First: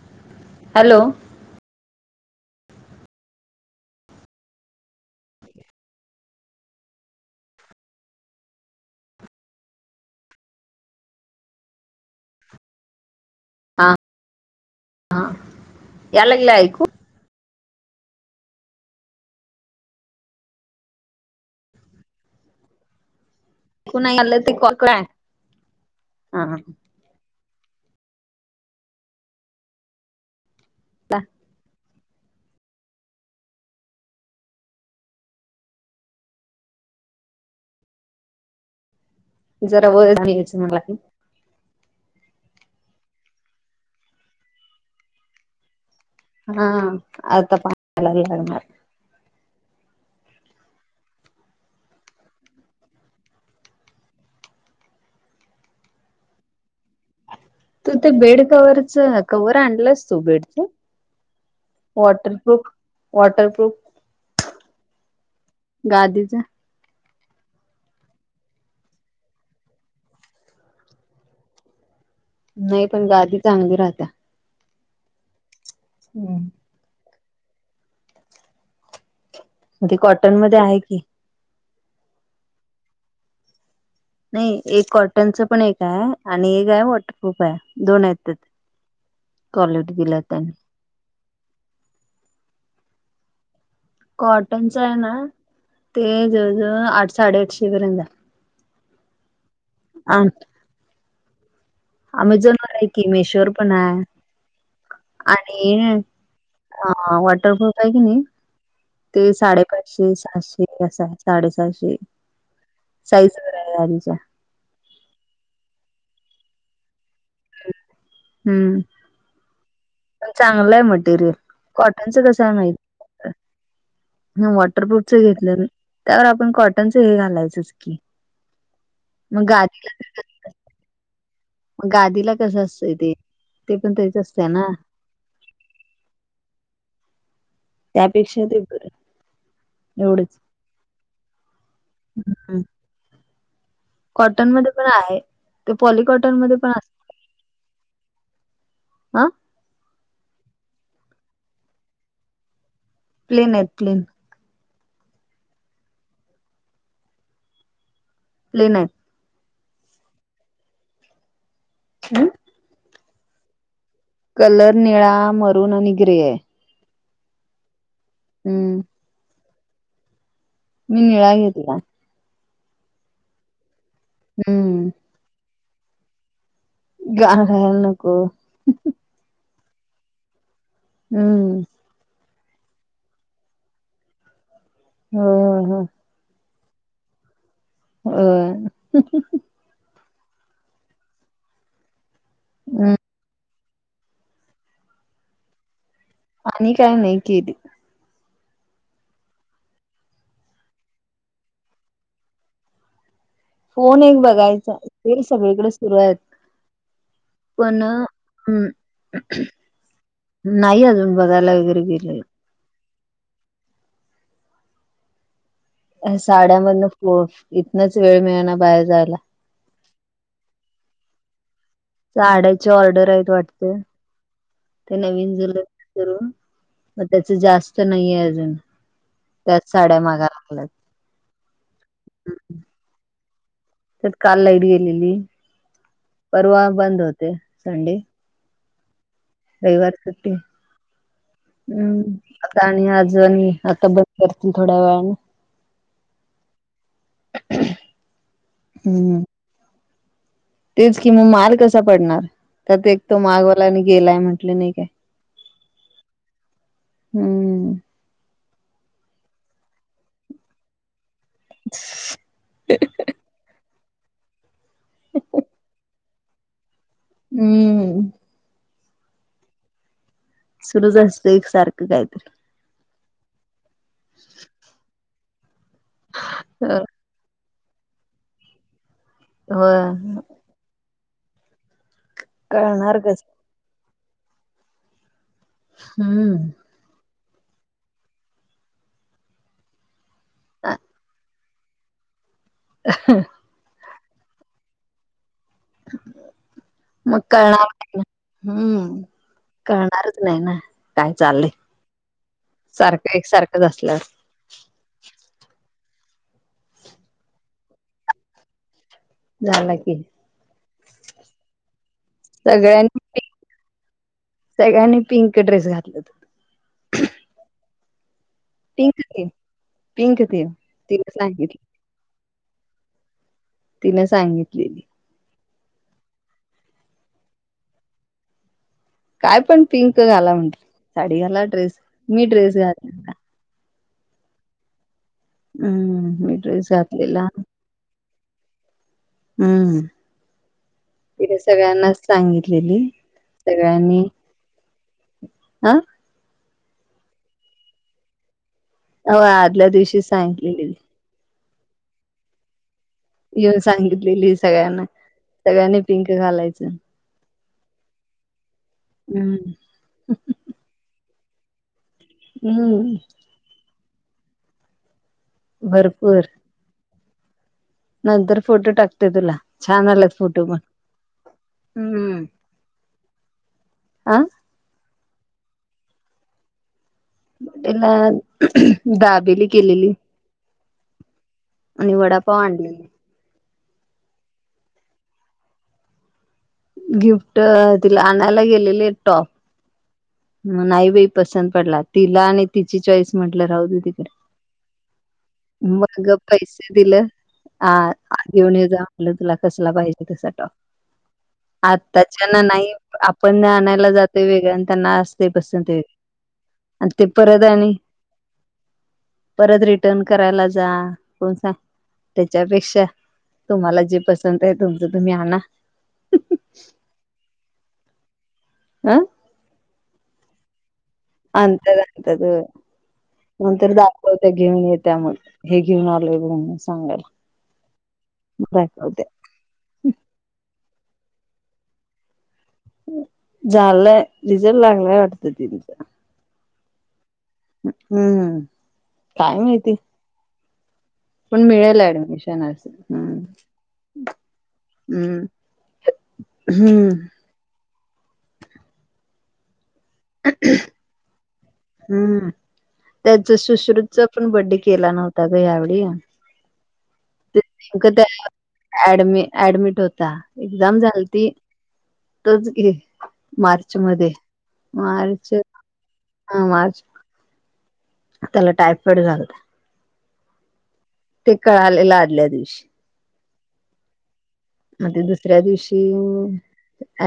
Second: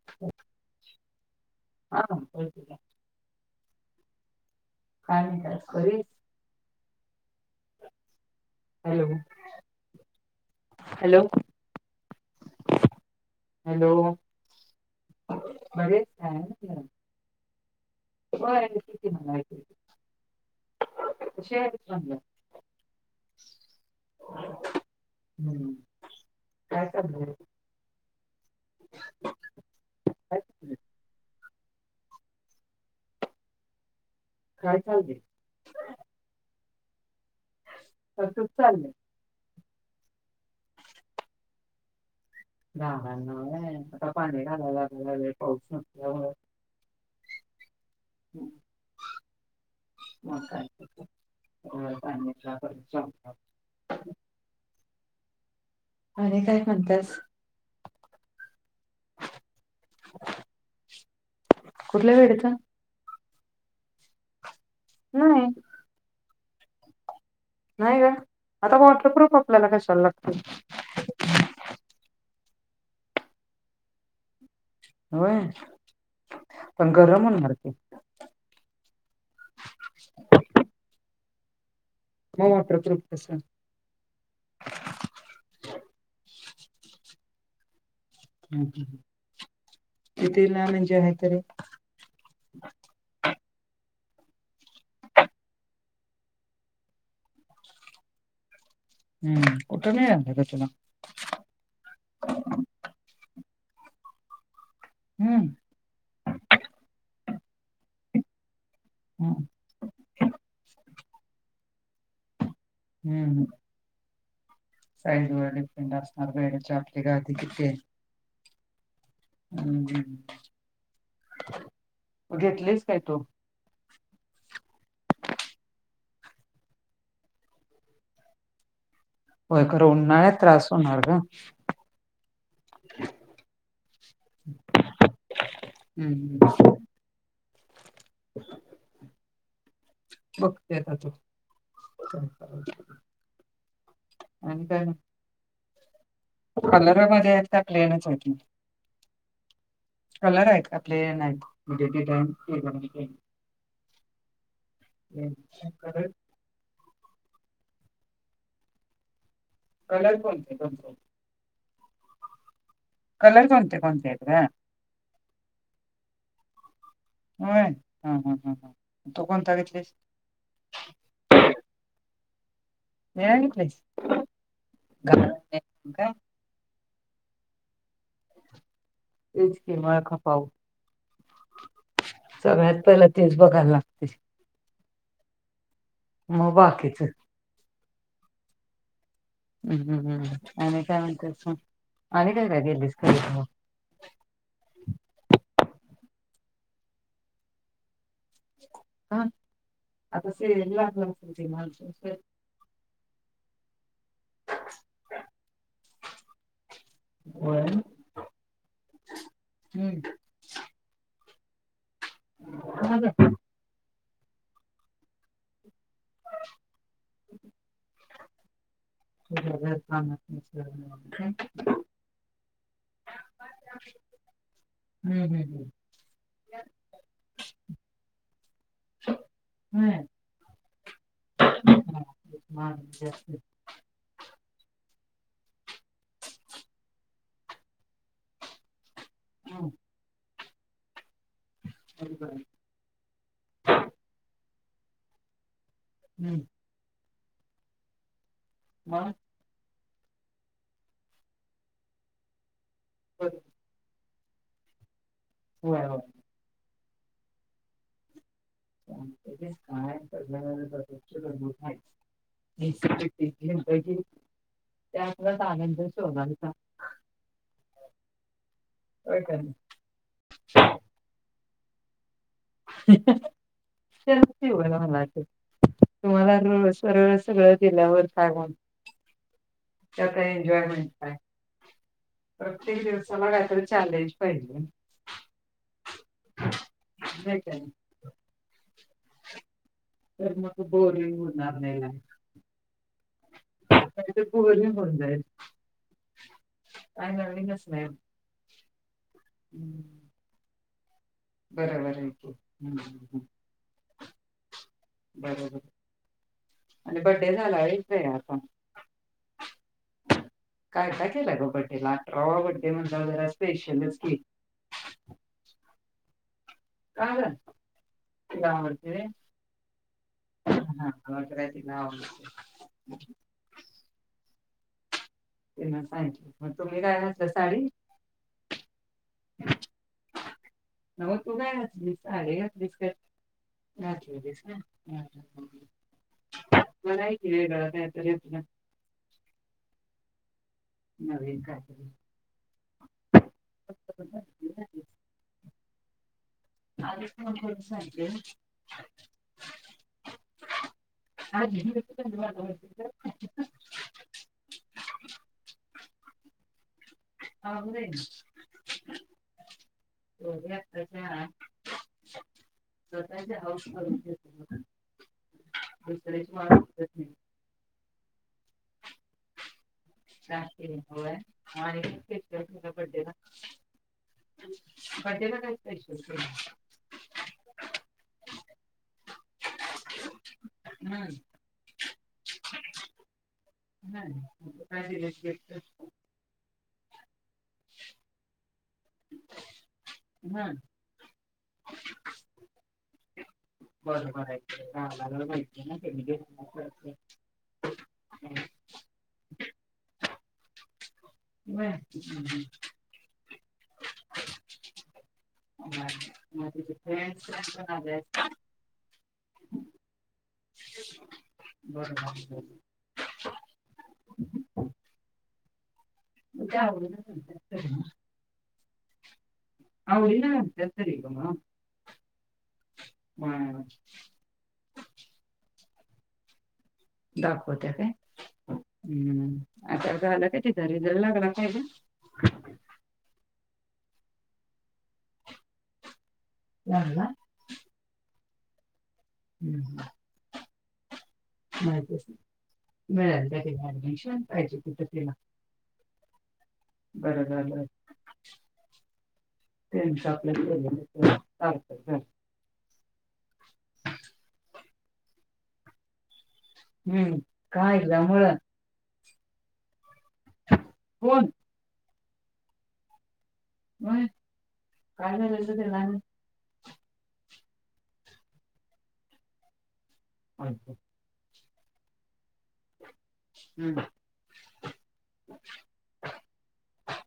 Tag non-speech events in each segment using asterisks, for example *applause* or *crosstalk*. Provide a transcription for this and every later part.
*inaudible* Hello. हा बोलती काय? काय म्हणत्यास *unintelligible* हॅलो, हॅलो. हा हॅलो, हा बरी आहेस या काय लागलं म्हटलं? ऐकू होय *unintelligible* कशी आहेस म्हणलं. *unintelligible* हम्म हा. *unintelligible* ला. काय चाललंय. *unintelligible* चाललय. जरा वर घे *unintelligible* झाडांना होय आता पाणी घालायला लाग वे पाऊस सुटल्यावर. हा आत पानी घालायला लागणार. म *unintelligible* *inaudible* आणि काय म्हणतेस. तू ते बेड कवरच क्हवर आणलंच तो बेडच. कुठल्या वेडचा वॉटरप्रूफ वॉटरप्रूफ. नाही. गादीचा. नाही ग आता वॉटरप्रुफ आपल्याला कशाला लागते. नाही पण गादी चांगली राहता. होय. हम्. पण गरम होणार की. ते कॉटन मध्ये आहे की. मम प्रतृपत पसंद *unintelligible* नाही एक कॉटनचं पण एक आहे आणि एक आहे वॉटरप्रूफ आहे दोन आहेत. हम्म हम्म. कॉलटी दिला त्यांनी कितीला म्हणजे आहे तरी कॉटनच आहे ना ते जवळ जवळ आठ साडेआठशे पर्यंत आहे. हम्म कुठे मिळालं ग तुला. अमेझॉन वर आहे कि मेशोर पण आहे हम्म आणि हा वॉटरप्रुफ आहे की नाही ते हम्म साडे ठशे सातशे अस साडेसहाशे साईज हम्म बरा आहे आधीचा साईज वर डिपेंड असणार बेडचे आपली गादी किथे. हम्म. पण चांगलं आहे मटेरियल कॉटनच कसं आहे माहिित. घेतलीस काय तू वॉटरप्रुफच घेतलं त्यावर आपण कॉटनचं हे घालायचच की. *inaudible* होय खरं गादीला उन्हाळ्यात त्रास होणार ग. मग गादीला कसं असतंय ते पण तेच असत. हम्म. त्यापेक्षा ते बर एवढच. बघते आता तू काय करायचं. कॉटन आणि मध्ये काय पण आहे ते पॉलिकॉटन मध्ये पण आहे. त्या मद्ये प्लॅन च होती. हा कलर आहेत का प्लॅन आहेत म्हणजे तेी टाई ते प्लॅन आहेत प्लॅन. *inaudible* प्लेन आहेत. कलर कोणते कोणते ह. कलर कोणते कोणतेयेत. कलर निळा मरूम आणि ग्रे आहे. हो हा हा ह ह हम्म तू कोणता घेतलीस. नीळ घेतला. निळा घेतलेस. हम्म. घा काय *unintelligible* गाल नको. तेच की माळ खपाव. हम्म. सगळ्यात पहिला. तेच बघायला लागते. ह ह. म बाकीच. होय. ते *unintelligible* हम्म हम्म हम्म. आणि काय म्हणतेस म आणि काय काय केली हम्म खरेदी तवा. आणि काय नाही केली. हा आता स ए क् *unintelligible* फोन एक बघायचा. ते सगळीकडे सुरू आहेत. होय पण हम्म. नाही अजून, बघायला वगैरे गेले, अ *inaudible* साड्यामधन. इतनच वेळ मिळना बाहेर जायला. ब *inaudible* साड्याची ऑर्डर आहेत वाटत. ते हम्म नवीन हम्म झुलच करून. पण त्याच जास्त नाहीये अजून. त्याच साड्या मागा लागल्यात. ह जास् *inaudible* त्यात काल लाईट गेलेली. परवा बंद होते. संडे. हम्म रविवार सुट्टी. हम्म. बरोबर आहे. आणि आज आणि. आता बंद करतील थोड्या वेळाने. हम्म. मग हम्म. तेच कि मग, माल कसा पडणार. त्यात एक तो बरोबर. माघवालाने गेलाय म्हटलं नाही काय. व्हय, व्हय. हम्म. काय मोठ *unintelligible* त्या आनंद शोगालचा *unintelligible* अम्म. व्हय का नाही. सुरूच असतय, एक सारखं काहीतरी. त्या हो *unintelligible* तुम्हाला र सरळ सगळं दिल्यावर का होना त्या हो काय एन्जॉयमेंट काय. प्रत्येक कळणार कस दिवसाला काहीतरी चालेज पाहिजे. हम्म. नाही काय. तर मग आ, बोरिंग होईल. नाही *unintelligible* अ *unintelligible* काही ते बोरिंग होऊन जाईल. काय मग नवीनच कळणार, नाही हम्म. करळणारच नाही ना. काय चाललंय. बरोबर आहे की सारखं हम्म एकसारखंच असल्या बरोबरे. आणि बड्डे झाला होय श्रेयाचा. झाला की. काय का केलं ग बड्डेला. अठरावा बड्डे सगळ्यांनी म्हणल्याव जरा पिंक स्पेशलच की. सगळ्यांनी पिंक ड्रेस घातल होत. का ग? तीला पिंक आवडते. की पिंक ती तिने हा सांगितली तीला आवडते. तिने सांगितलेली. तीन सांगीतली. मग तुम्ही काय घातलं. साडी? काय पण पिंक घाला म्हणते नव्ह साडी तू घाला काय ड्रेस मी ड्रेस घाल हम्म मी ड्रेस मरय घातलेला य हम्म तिने नवीन काली सगळ्यांनाच सांगितलेली सगळ्यांनी हा हा हो आदल्या दिवशी सांगलेली अ येऊन सांगितलेली सगळ्यांना सगळ्यांनी पिंक घालायचं हद हम्म हो्या आपच हम्म भरपूर *unintelligible* नंतर फोटो टाकते तुला छान आलात फोटो पण होु हम्म बडेला हा आणि बडे ला काय स्पेशल केलाय? त्यांना दाबेली केलेली. ह् आणि वडा पाव आणलेले. नाही. आणि काय दील्याशी गिफ्ट? गिफ्ट तिला आणायला गेलेले टॉप हम्म. म नाही बा पसंत पडला तिला आणि तिची चॉईस म्हटलं राहू दे तिकडे बरोबर मग पैसे दिले आ *unintelligible* तुला कसला पाहिजे कस ट आताच्याना नाही आपण आणायला जातोय वेगळं त्यांना असते पसंत वेगळं तु आणि ते परत आणि फ्रेंड परत रिटर्न करायला जा कोण स त्याच्यापेक्षा तुम्हाला जे पसंत आहे तुमचं तुम्ही आणा जा आं आरला तेसरग म ंत मग मंत ते घेऊन येत त्यामुळे हे घेऊन आलोय बून दाखवत्या काय, दाखवत्या हम्म. आता झाल काय तिचा रिझल्ट लागला काय ग? झालंय रिझल लागलाय वाटत तेंचा. लागला हम्म, काय माहिती? पण मिळेल माहितीच ऍडमिशन असं, हम् मिळालं त्या तिला ऍडमिशन पाहिजे तिथं तिला हम्म हम्म हॅलो, तेंच आपल्याला *unintelligible* हम्म, त्याचा सुश्रुतचा पण बड्डे केला नव्हता ग यावेळी हम्म काय तो झाल्यामुळं ऍड ऍडमिट होता. एक्झाम कोण झालती. तोच की मार्च होय मध्ये, काय मार्च झालं त्याला हा मार्च त्याला टायफाईड झालता. अच्छा ते कळालेलं आदल्या दिवशी हम्म आणि ते दुसऱ्या दिवशी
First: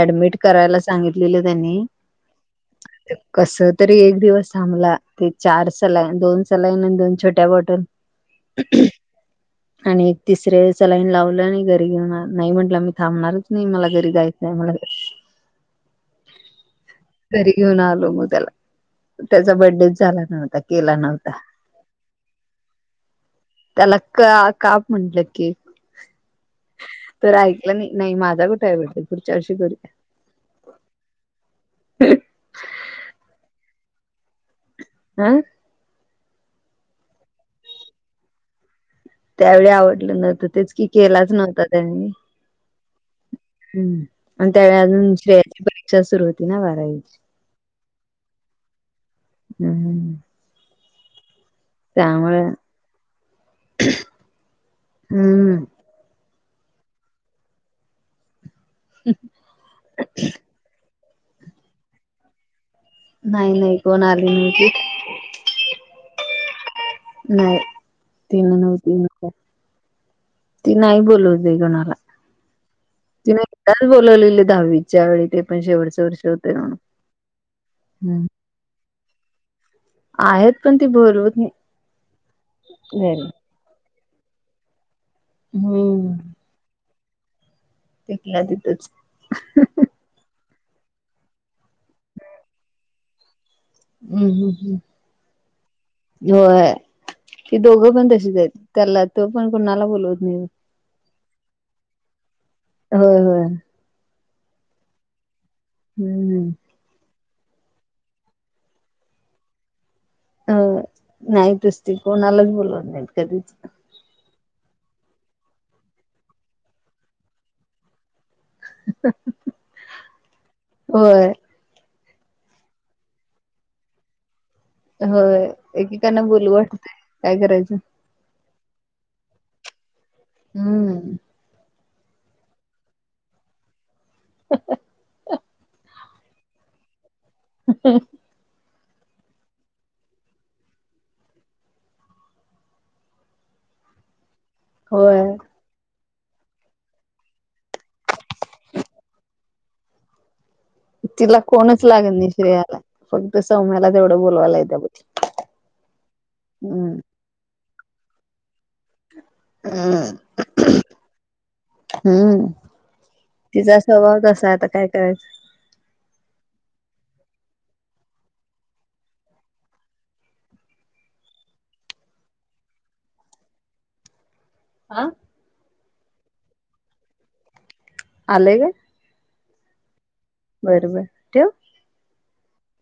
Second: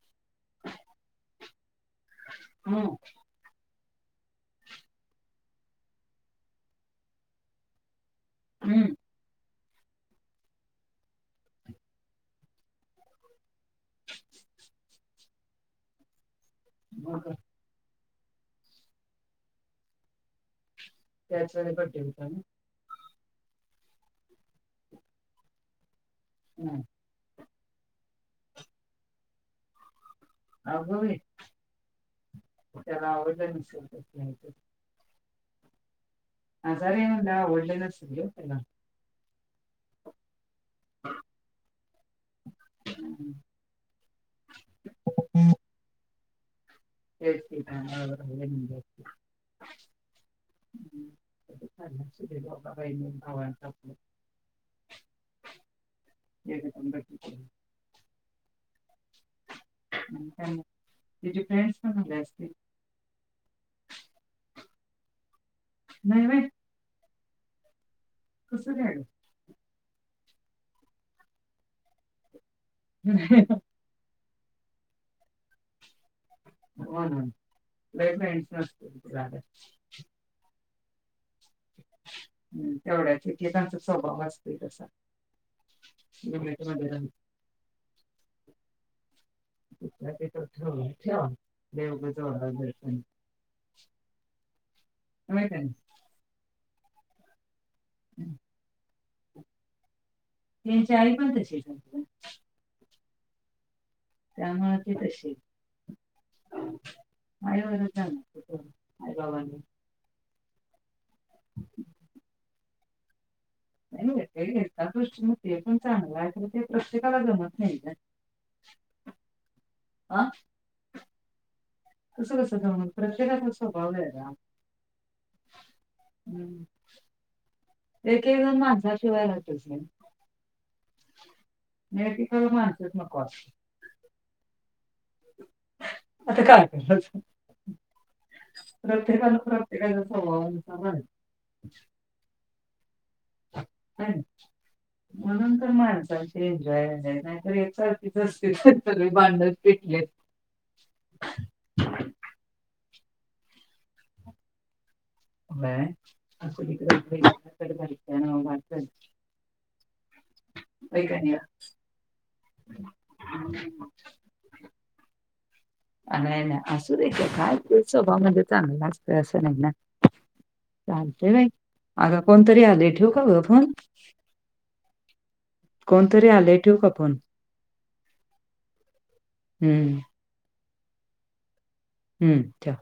ऍडमिट करायला सांगितलेलं त्यांनी- हम कस तरी एक दिवस थांबला, ते चार सलाईन दोन सलाईन आणि दोन छोट्या बॉटल हम्म *inaudible* आणि एक तिसरे सलाईन लावलं आणि घरी घेऊन नाही म्हंटलं मी थांबणारच. नाही मला घरी जायचंय. मला बर *inaudible* घरी घेऊन आलो मग त्याला, त्याचा बर्थडे झाला नव्हता केला नव्हता त्याचवेळी बड्डे होता ना? त्याला का काप म्हटलं केक. हम तर ऐकलं नाही नाही माझा कुठे आहे बर्थडे पुुढच्या वर्षी करूया. अग बाई त्याला आवडलं नसेल ग *unintelligible* हा आजारी हाय म्हंटल्यावर आवडल नसेल ग त्याला. त्यावेळी आवडलं नव्हतं तेच की केलाच नव्हता त्यांनी. हम् *inaudible* हम आणि त्यावेळी अजून श्रेयाची परीक्षा सुरु होती ना बारावी. तेच की त्यामुळं राहुंदे म्हटल हम्म एकटीच त्यामुळे हम्म *unintelligible* *unintelligible* तचे फ्रेंड्स पण झाले असते. नाही नाही कोण आली नाही ती नाही *unintelligible* नाही ती कसं काय नव्हती ती नाही बोलवली कोणाला, ह् *unintelligible* बोलवलेल. दहावीच्या वेळी ते पण शेवटच वर्ष होत. हो अग लई *unintelligible* आहेत पण ती बोलवत नाही. हम् तेवढ्याच घरी एकेकांचा स्वभाव असतोय तसा. हम्म मट मध्ये *unintelligible* तिथंल्या तिथंच तिथल्या तिथं ठेवल ठेवा मग दर्शन *unintelligible* हम्म हम्म माहिती आहे ना. हम् व्हय ती दोघं पण तशीच आहेत, त्याला तो पण कोणाला बोलवत नाही. तेंची आई पण तशीच असत्या. होय होय. त्यामुळे ते तशी हम्म आई वरच जाणार पोर आई बाबांनी अ नाहीतच ती कोणालाच बोलणार नाहीत कधीच नाही ते एक दृष्टीन ते पण चांगलं आहे तर ते प्रत्येकाला जमत नाही ना आं होय. तसं कसं जमल प्रत्येकाचा स्वभाव वेगळा. होय एकेकांना बोलू वाटतंय, काय करायचं. एक एक जण माणसाशिवाय राहतच नाही. हम् एकेकाना माणसंच नको असतय. *unintelligible* आता काय एकायचंच ह प्रत्येकानं प्रत्येकाच्या स्वभावानुसार राहायच. होय म्हणून तर माणसांशी एन्जॉयय नाही तर. सारखीच असतेते सगळे भांडन पेटलेत. तिला कोणच लागत नाही श्रेयाला फक्त सौम्याला तेवढं बोलवायला येत बघ. अ भ आ हम्म *inaudible* हम हम्म तिचा स्वभाव तसा आता काय करायचं. नाही ना असू दे काय ते स्वभाव म्हणजे चांगलं असंत नाही ना चालतय बाई अंग कोणतरी आले ठेवू का ग फोन हा कोणतरी आले ठेवु का फोन आले हं. हम्म बर बर ठेवू? हम्म ठेव.